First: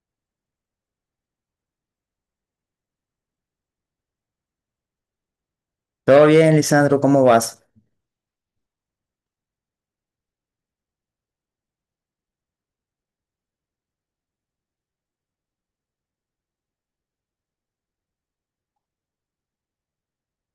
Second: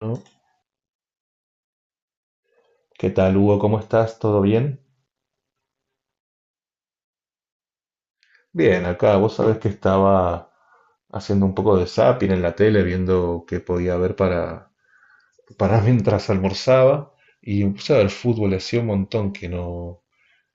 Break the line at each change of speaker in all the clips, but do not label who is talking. ¿No? ¿Qué tal, Hugo? ¿Cómo estás? ¿Todo bien?
Todo bien, Lisandro, ¿cómo vas?
Bien, acá vos sabés que estaba haciendo un poco de zapping en la tele, viendo qué podía ver para mientras almorzaba. Y me puse a ver fútbol, hacía un montón que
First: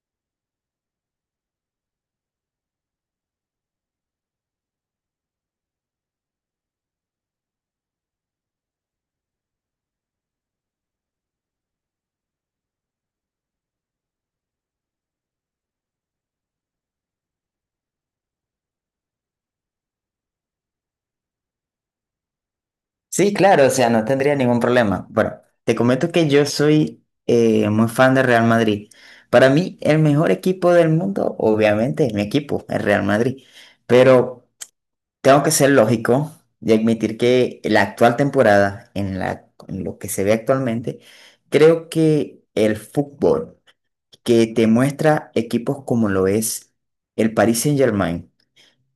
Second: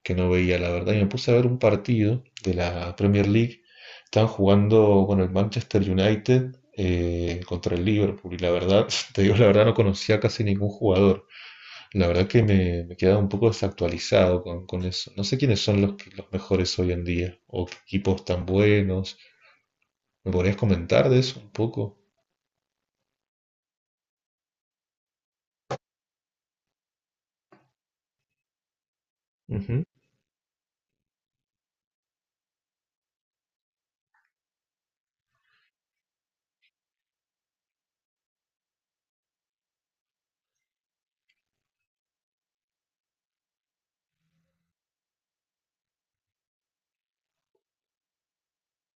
que no veía, la verdad. Y me puse a ver un partido de la Premier League. Estaban jugando con el Manchester United contra el Liverpool. Y la verdad, te digo la verdad, no conocía casi ningún jugador. La verdad que me he quedado un poco desactualizado con eso. No sé quiénes son los mejores hoy en día o qué equipos tan buenos. ¿Me podrías comentar de eso un poco?
Sí, claro, o sea, no tendría ningún problema. Bueno, te comento que yo soy muy fan del Real Madrid. Para mí,
Ujú,
el mejor equipo del mundo, obviamente, es mi equipo, el Real Madrid. Pero tengo que ser lógico y admitir que la actual temporada, en lo que se ve actualmente, creo que el fútbol que te muestra equipos como lo es el Paris Saint-Germain,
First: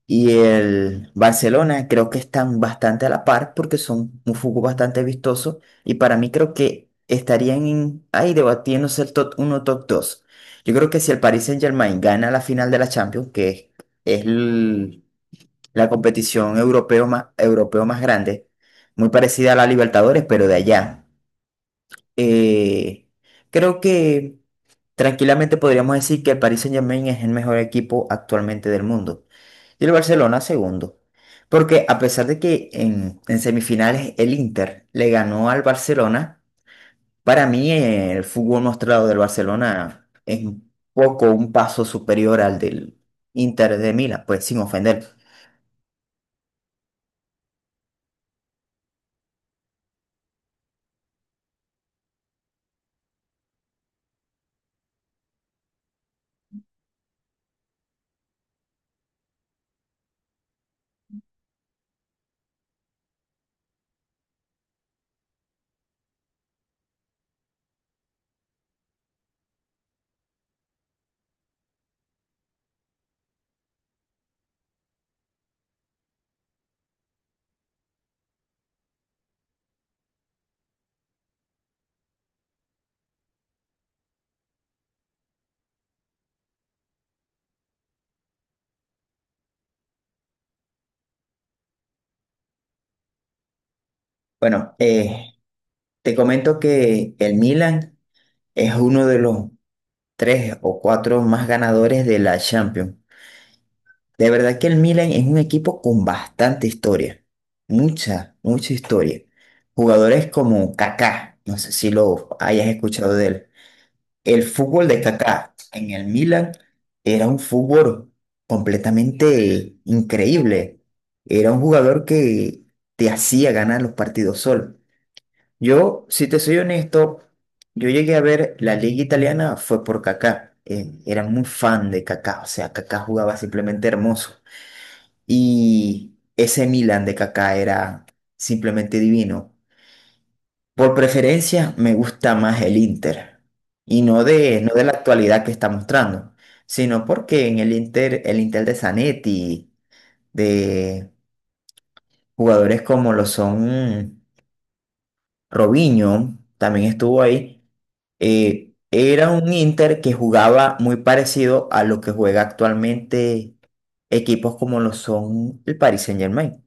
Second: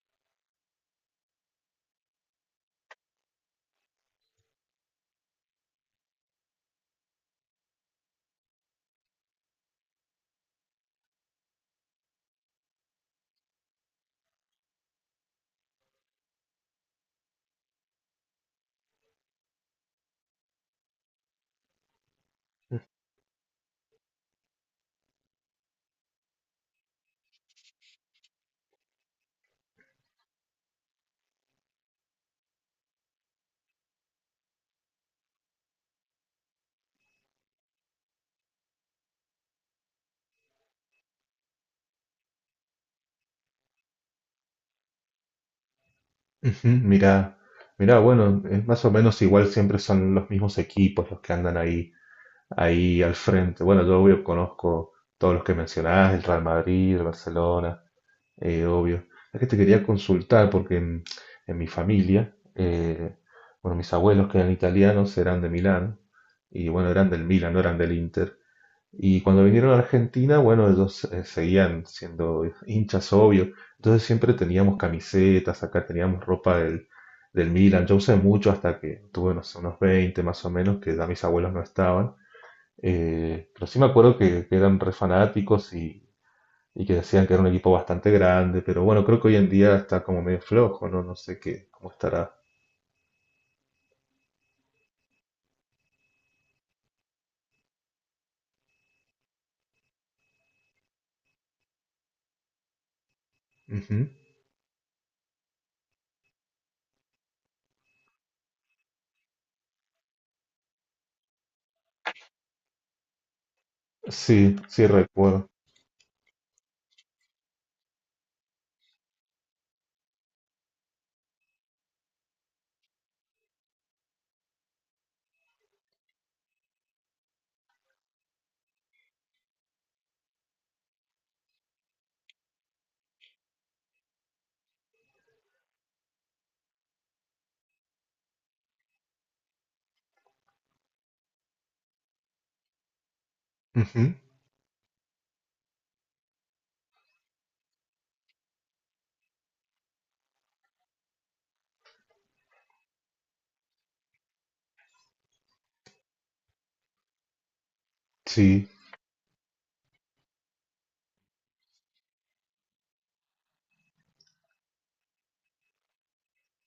y el Barcelona creo que están bastante a la par porque son un fútbol bastante vistoso y para mí creo que ahí debatiéndose el top uno top dos. Yo creo que si el Paris Saint-Germain gana la final de la Champions, que es la competición europeo más grande, muy parecida a la Libertadores, pero de allá, eh, creo que tranquilamente podríamos decir que el Paris Saint-Germain es el mejor equipo actualmente del mundo. Y el Barcelona segundo. Porque a pesar de que en semifinales el Inter le ganó al Barcelona, para mí el fútbol mostrado del Barcelona es un poco un paso superior al del Inter de Milán, pues sin ofender.
ujú. Mira, mira, bueno, es más o menos igual, siempre son los mismos equipos los que andan ahí, ahí al frente. Bueno, yo obvio conozco todos los que mencionás, el Real Madrid, el Barcelona. Obvio. Es que te quería consultar porque en mi familia, bueno, mis abuelos que eran italianos eran de Milán y bueno, eran del Milan, no eran del Inter. Y cuando vinieron a Argentina, bueno, ellos seguían siendo hinchas, obvio. Entonces siempre teníamos camisetas, acá teníamos ropa del Milan. Yo usé mucho hasta que tuve, no sé, unos 20 más o menos, que ya mis abuelos no estaban. Pero sí me acuerdo que eran re fanáticos y que decían que era un equipo bastante grande, pero bueno, creo que hoy en día está como medio flojo, ¿no? No sé qué, cómo estará.
Bueno, te comento que el Milan es uno de los tres o cuatro más ganadores de la Champions.
Ujú.
De verdad que el Milan es un equipo con bastante historia, mucha historia. Jugadores como Kaká, no sé si lo hayas escuchado de él. El
Sí, sí
fútbol de
recuerdo.
Kaká en el Milan era un fútbol completamente increíble. Era un jugador que te hacía ganar los partidos solo. Yo, si te soy honesto, yo llegué a ver la liga italiana fue por Kaká. Era muy fan de Kaká, o sea, Kaká jugaba simplemente hermoso. Y ese Milan de Kaká era simplemente divino. Por preferencia, me gusta más el Inter. Y
Ujú.
no de la actualidad que está mostrando, sino porque en el Inter de Zanetti, de jugadores como lo son Robinho, también estuvo ahí,
Sí.
era un Inter que jugaba muy parecido a lo que juega actualmente equipos como lo son el Paris Saint-Germain.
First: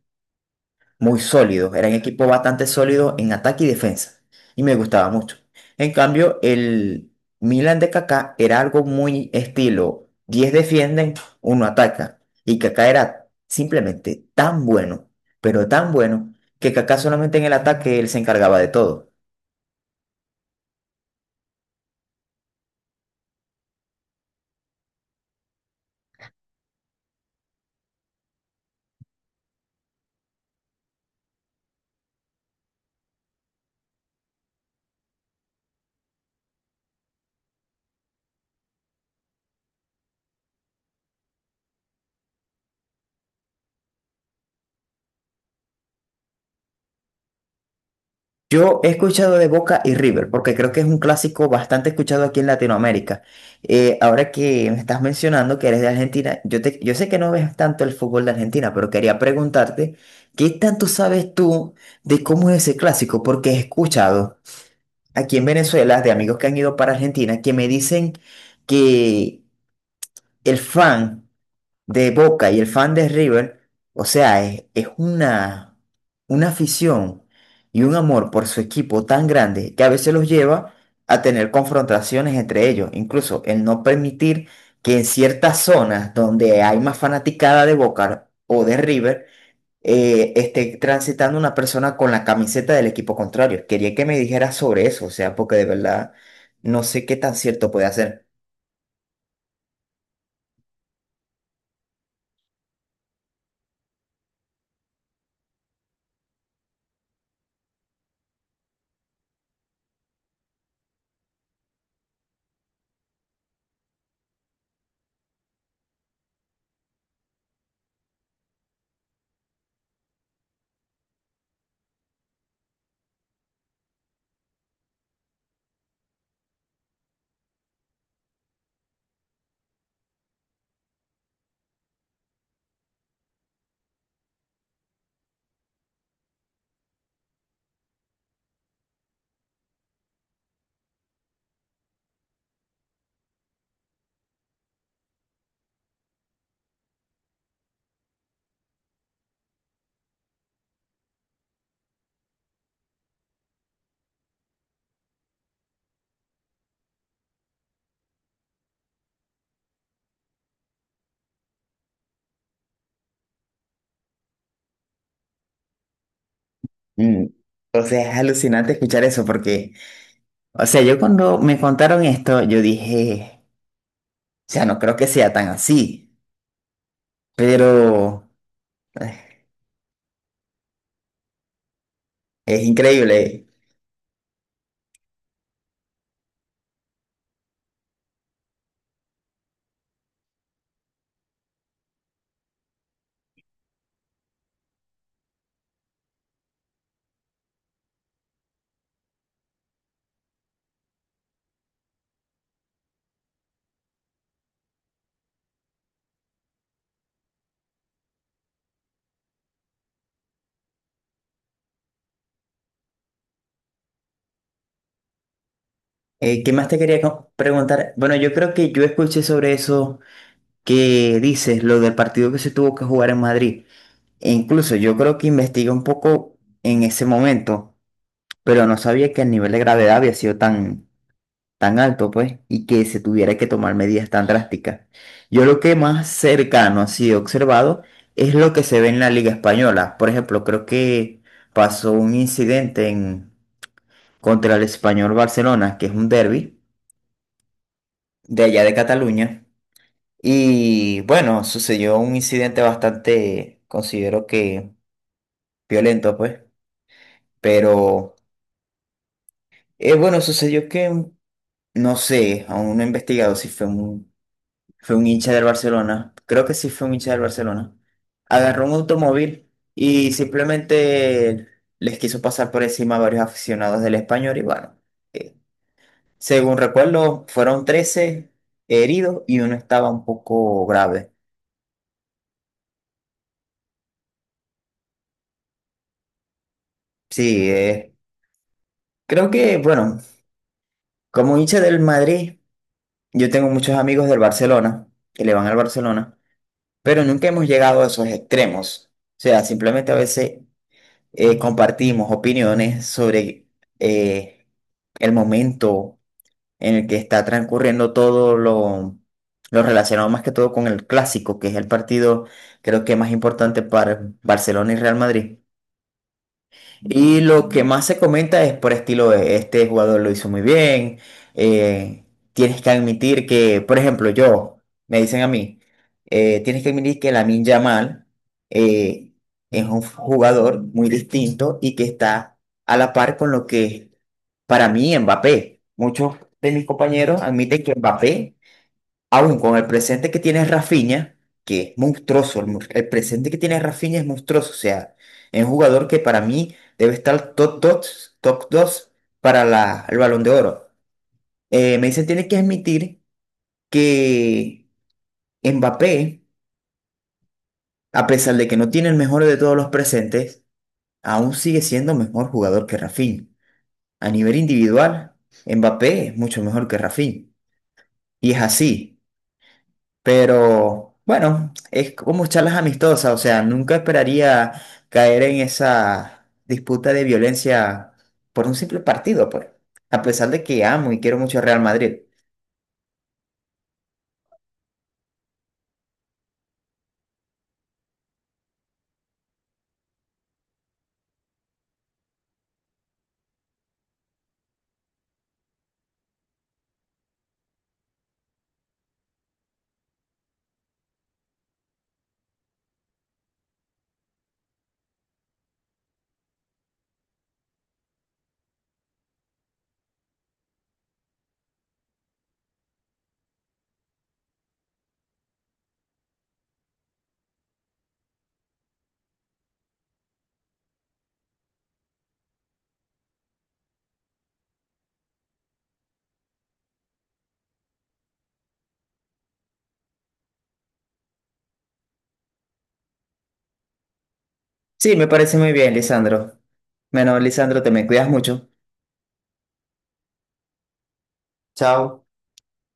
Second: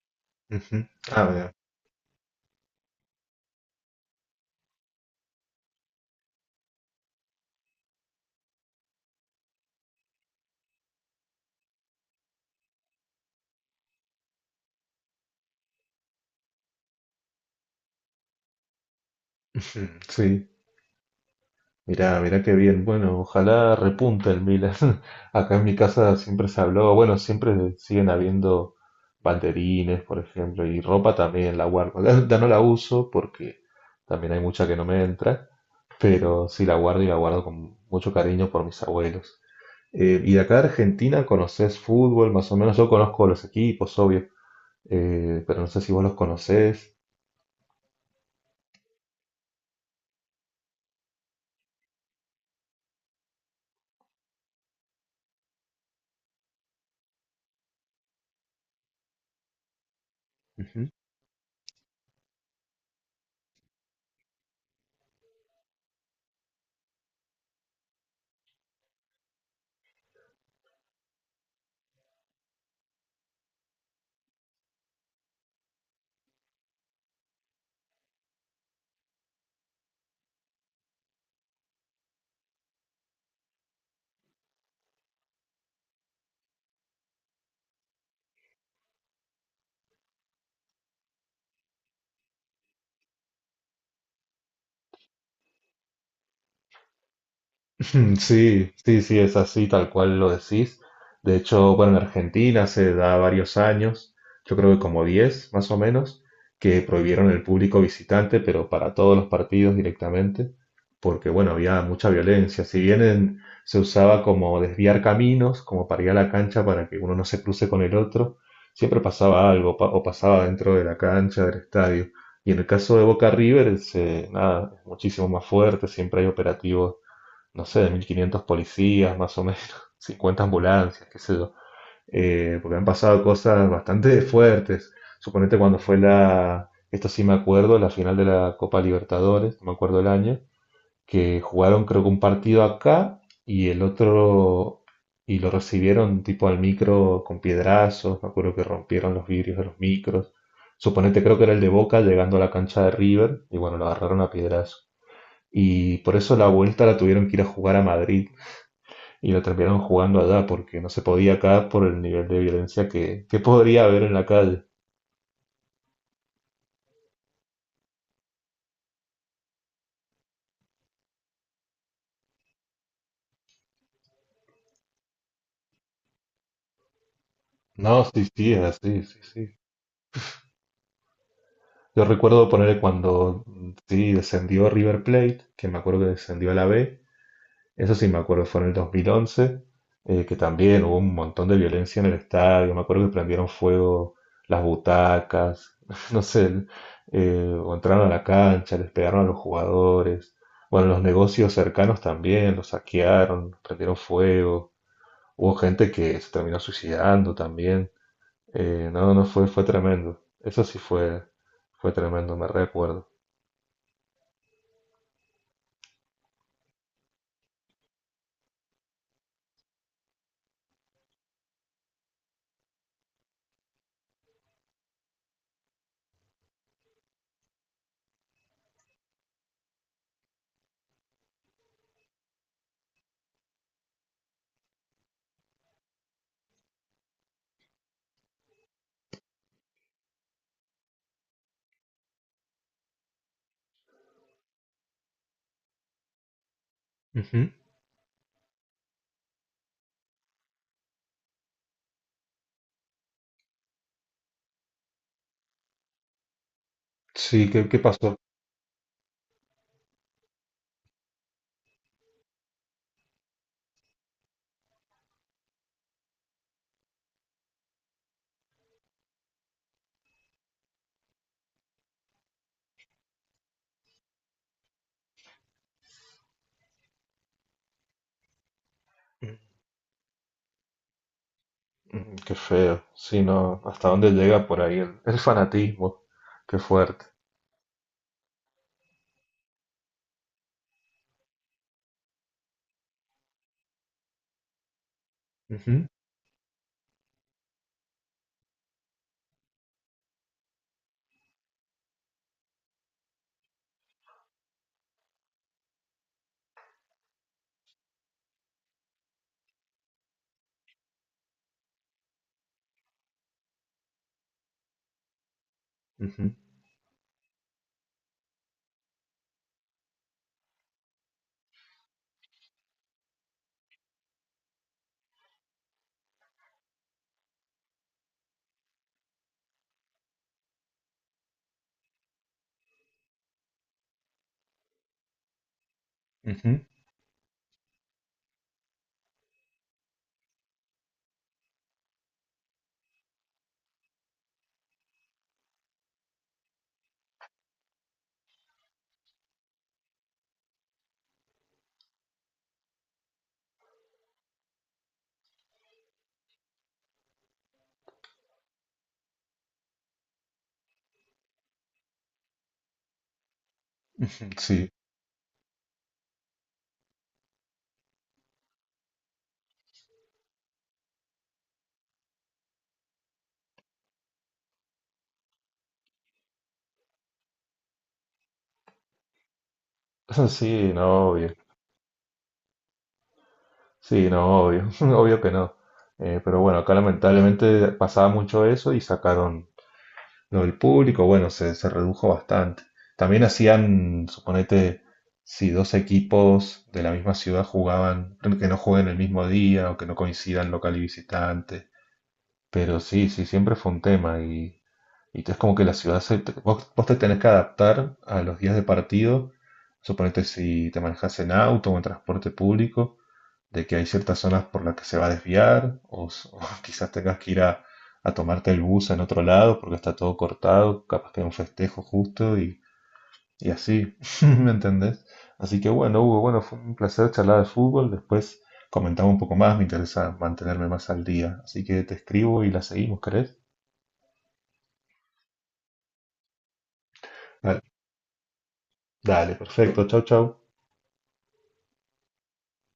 Ujú.
Muy
Ah, mira.
sólido, era un equipo bastante sólido en ataque y defensa, y me gustaba mucho. En cambio, el Milan de Kaká era algo muy estilo, 10 defienden, uno ataca, y Kaká era simplemente tan bueno, pero tan bueno, que Kaká solamente en el ataque él se encargaba de todo.
Ujú. Sí. Mirá, mirá qué bien. Bueno, ojalá repunte el Milan. Acá en mi casa siempre se habló, bueno, siempre siguen habiendo banderines, por ejemplo, y ropa también la guardo. La no la uso porque también hay mucha que no me entra, pero sí la guardo y la guardo con mucho cariño por mis abuelos. Y de acá de Argentina, ¿conocés fútbol? Más o menos yo conozco los equipos, obvio, pero no sé si vos los conocés.
Yo he escuchado de Boca y River, porque creo que es un clásico bastante escuchado aquí en Latinoamérica. Ahora que me estás mencionando que eres de Argentina, yo sé que no ves tanto el fútbol de Argentina, pero quería preguntarte, ¿qué tanto sabes tú de cómo es ese clásico? Porque he escuchado aquí en Venezuela de amigos que han ido para Argentina que me dicen que el fan de Boca y el fan de River, o sea, es una afición y un amor por su equipo tan grande que a veces los lleva a tener confrontaciones entre ellos, incluso el no permitir que en ciertas zonas donde hay más fanaticada de Boca o de River, esté transitando una persona con la camiseta del equipo contrario. Quería que me dijeras sobre eso, o sea, porque de verdad no sé qué tan cierto puede hacer.
Sí, sí, sí, es así, tal cual lo decís. De hecho, bueno, en Argentina se da varios años, yo creo que como 10, más o menos, que prohibieron el público visitante, pero para todos los partidos directamente, porque bueno, había mucha violencia. Si bien en- Se usaba como desviar caminos, como para ir a la cancha para que uno no se cruce con el otro, siempre pasaba algo, o pasaba dentro de la cancha, del estadio. Y en el caso de Boca River, nada, es muchísimo más fuerte, siempre hay operativos, no sé, de 1.500 policías más o menos, 50 ambulancias, qué sé yo. Porque han pasado cosas bastante fuertes. Suponete cuando fue esto sí me acuerdo, la final de la Copa Libertadores, no me acuerdo el año, que jugaron creo que un partido acá y el otro, y lo recibieron tipo al micro con piedrazos, me acuerdo que rompieron los vidrios de los micros. Suponete creo que era el de Boca llegando a la cancha de River y bueno, lo agarraron a piedrazos. Y por eso la vuelta la tuvieron que ir a jugar a Madrid, y lo terminaron jugando allá porque no se podía acá por el nivel de violencia que podría haber en la calle.
Mm, o sea, es alucinante escuchar eso porque... O sea, yo cuando me contaron esto, yo dije, o sea, no creo que sea tan así,
No, sí,
pero
sí, es así, sí,
eh,
sí. Yo recuerdo
es
ponerle cuando
increíble.
sí descendió River Plate, que me acuerdo que descendió a la B, eso sí me acuerdo, fue en el 2011, que también hubo un montón de violencia en el estadio, me acuerdo que prendieron fuego las butacas, no sé, o entraron a la cancha, les pegaron a los jugadores, bueno, los negocios cercanos también, los saquearon, prendieron fuego. Hubo gente que se terminó suicidando también. No fue, fue tremendo. Eso sí fue, fue tremendo, me recuerdo.
¿Qué más te preguntar? Bueno, yo creo que yo escuché sobre eso que dices, lo del partido que se tuvo que jugar en Madrid. E incluso yo creo que investigué un poco en ese momento, pero no sabía que el nivel de gravedad había sido tan... tan alto, pues, y que se tuviera que tomar medidas tan drásticas. Yo lo que más cercano así he observado es lo que se ve en la Liga Española. Por ejemplo, creo que pasó un incidente en, contra el Español Barcelona, que es un derbi
Ujú.
de allá de Cataluña. Y bueno, sucedió un incidente bastante, considero que violento, pues,
Sí, ¿qué, qué
pero
pasó?
bueno, no sé, aún no he investigado si fue un Fue un hincha del Barcelona. Creo que sí fue un hincha del Barcelona. Agarró un automóvil y simplemente les quiso pasar por encima a varios aficionados del Español. Y bueno, eh, según recuerdo, fueron 13 heridos y uno estaba un poco grave.
Mm, qué feo. Sí, no, hasta dónde llega por ahí el fanatismo. Qué fuerte.
Sí, creo que, bueno, como hincha del Madrid, yo tengo muchos amigos del Barcelona que le van al
Ujú,
Barcelona, pero nunca hemos llegado a esos extremos. O sea, simplemente a veces compartimos opiniones sobre eh, el momento en el que está transcurriendo lo relacionado más que todo con el clásico, que es el partido creo que más importante para Barcelona y Real Madrid.
ujú,
Y lo que más se comenta es por estilo de este jugador lo hizo muy bien. Eh, tienes que admitir que, por ejemplo, yo, me dicen a mí, tienes que admitir que Lamine Yamal eh, es un jugador muy distinto y que está a la par con lo que es para mí Mbappé. Muchos
ujú,
de
ujú.
mis compañeros admiten que Mbappé aún con el presente que tiene Rafinha, que es monstruoso, el presente que tiene Rafinha es monstruoso, o sea, es un jugador que para mí debe estar top 2 para el Balón de Oro. Me dicen, tiene que admitir que Mbappé, a pesar de que no tiene el mejor de todos los presentes, aún sigue siendo mejor jugador que Rafinha. A nivel
Sí.
individual, Mbappé es mucho mejor que Rafinha. Y es así. Pero bueno, es como charlas amistosas, o sea, nunca esperaría caer en esa disputa de violencia por un simple partido, pues, a pesar de que
Sí,
amo y
no,
quiero
obvio.
mucho a Real Madrid.
Sí, no, obvio. Obvio que no. Pero bueno, acá lamentablemente pasaba mucho eso y sacaron, lo del público, bueno, se redujo bastante. También hacían, suponete, si dos equipos de la misma ciudad jugaban, que no jueguen el mismo día o que no coincidan local y visitante. Pero sí, sí, siempre fue un tema y es como que la ciudad, se, vos, vos te tenés que adaptar a los días de partido. Suponete si te manejas en auto o en transporte público de que hay ciertas zonas por las que se va a desviar, o, o quizás tengas que ir a tomarte el bus en otro lado porque está todo cortado, capaz que hay un festejo justo y así, ¿me entendés? Así que bueno, Hugo, bueno, fue un placer charlar de fútbol, después comentamos un poco más, me interesa mantenerme más al día, así que te escribo y la seguimos, ¿querés?
Sí, me parece muy bien, Lisandro. Bueno, Lisandro,
Dale,
te me cuidas mucho.
dale, perfecto, chau, chau.
Chao.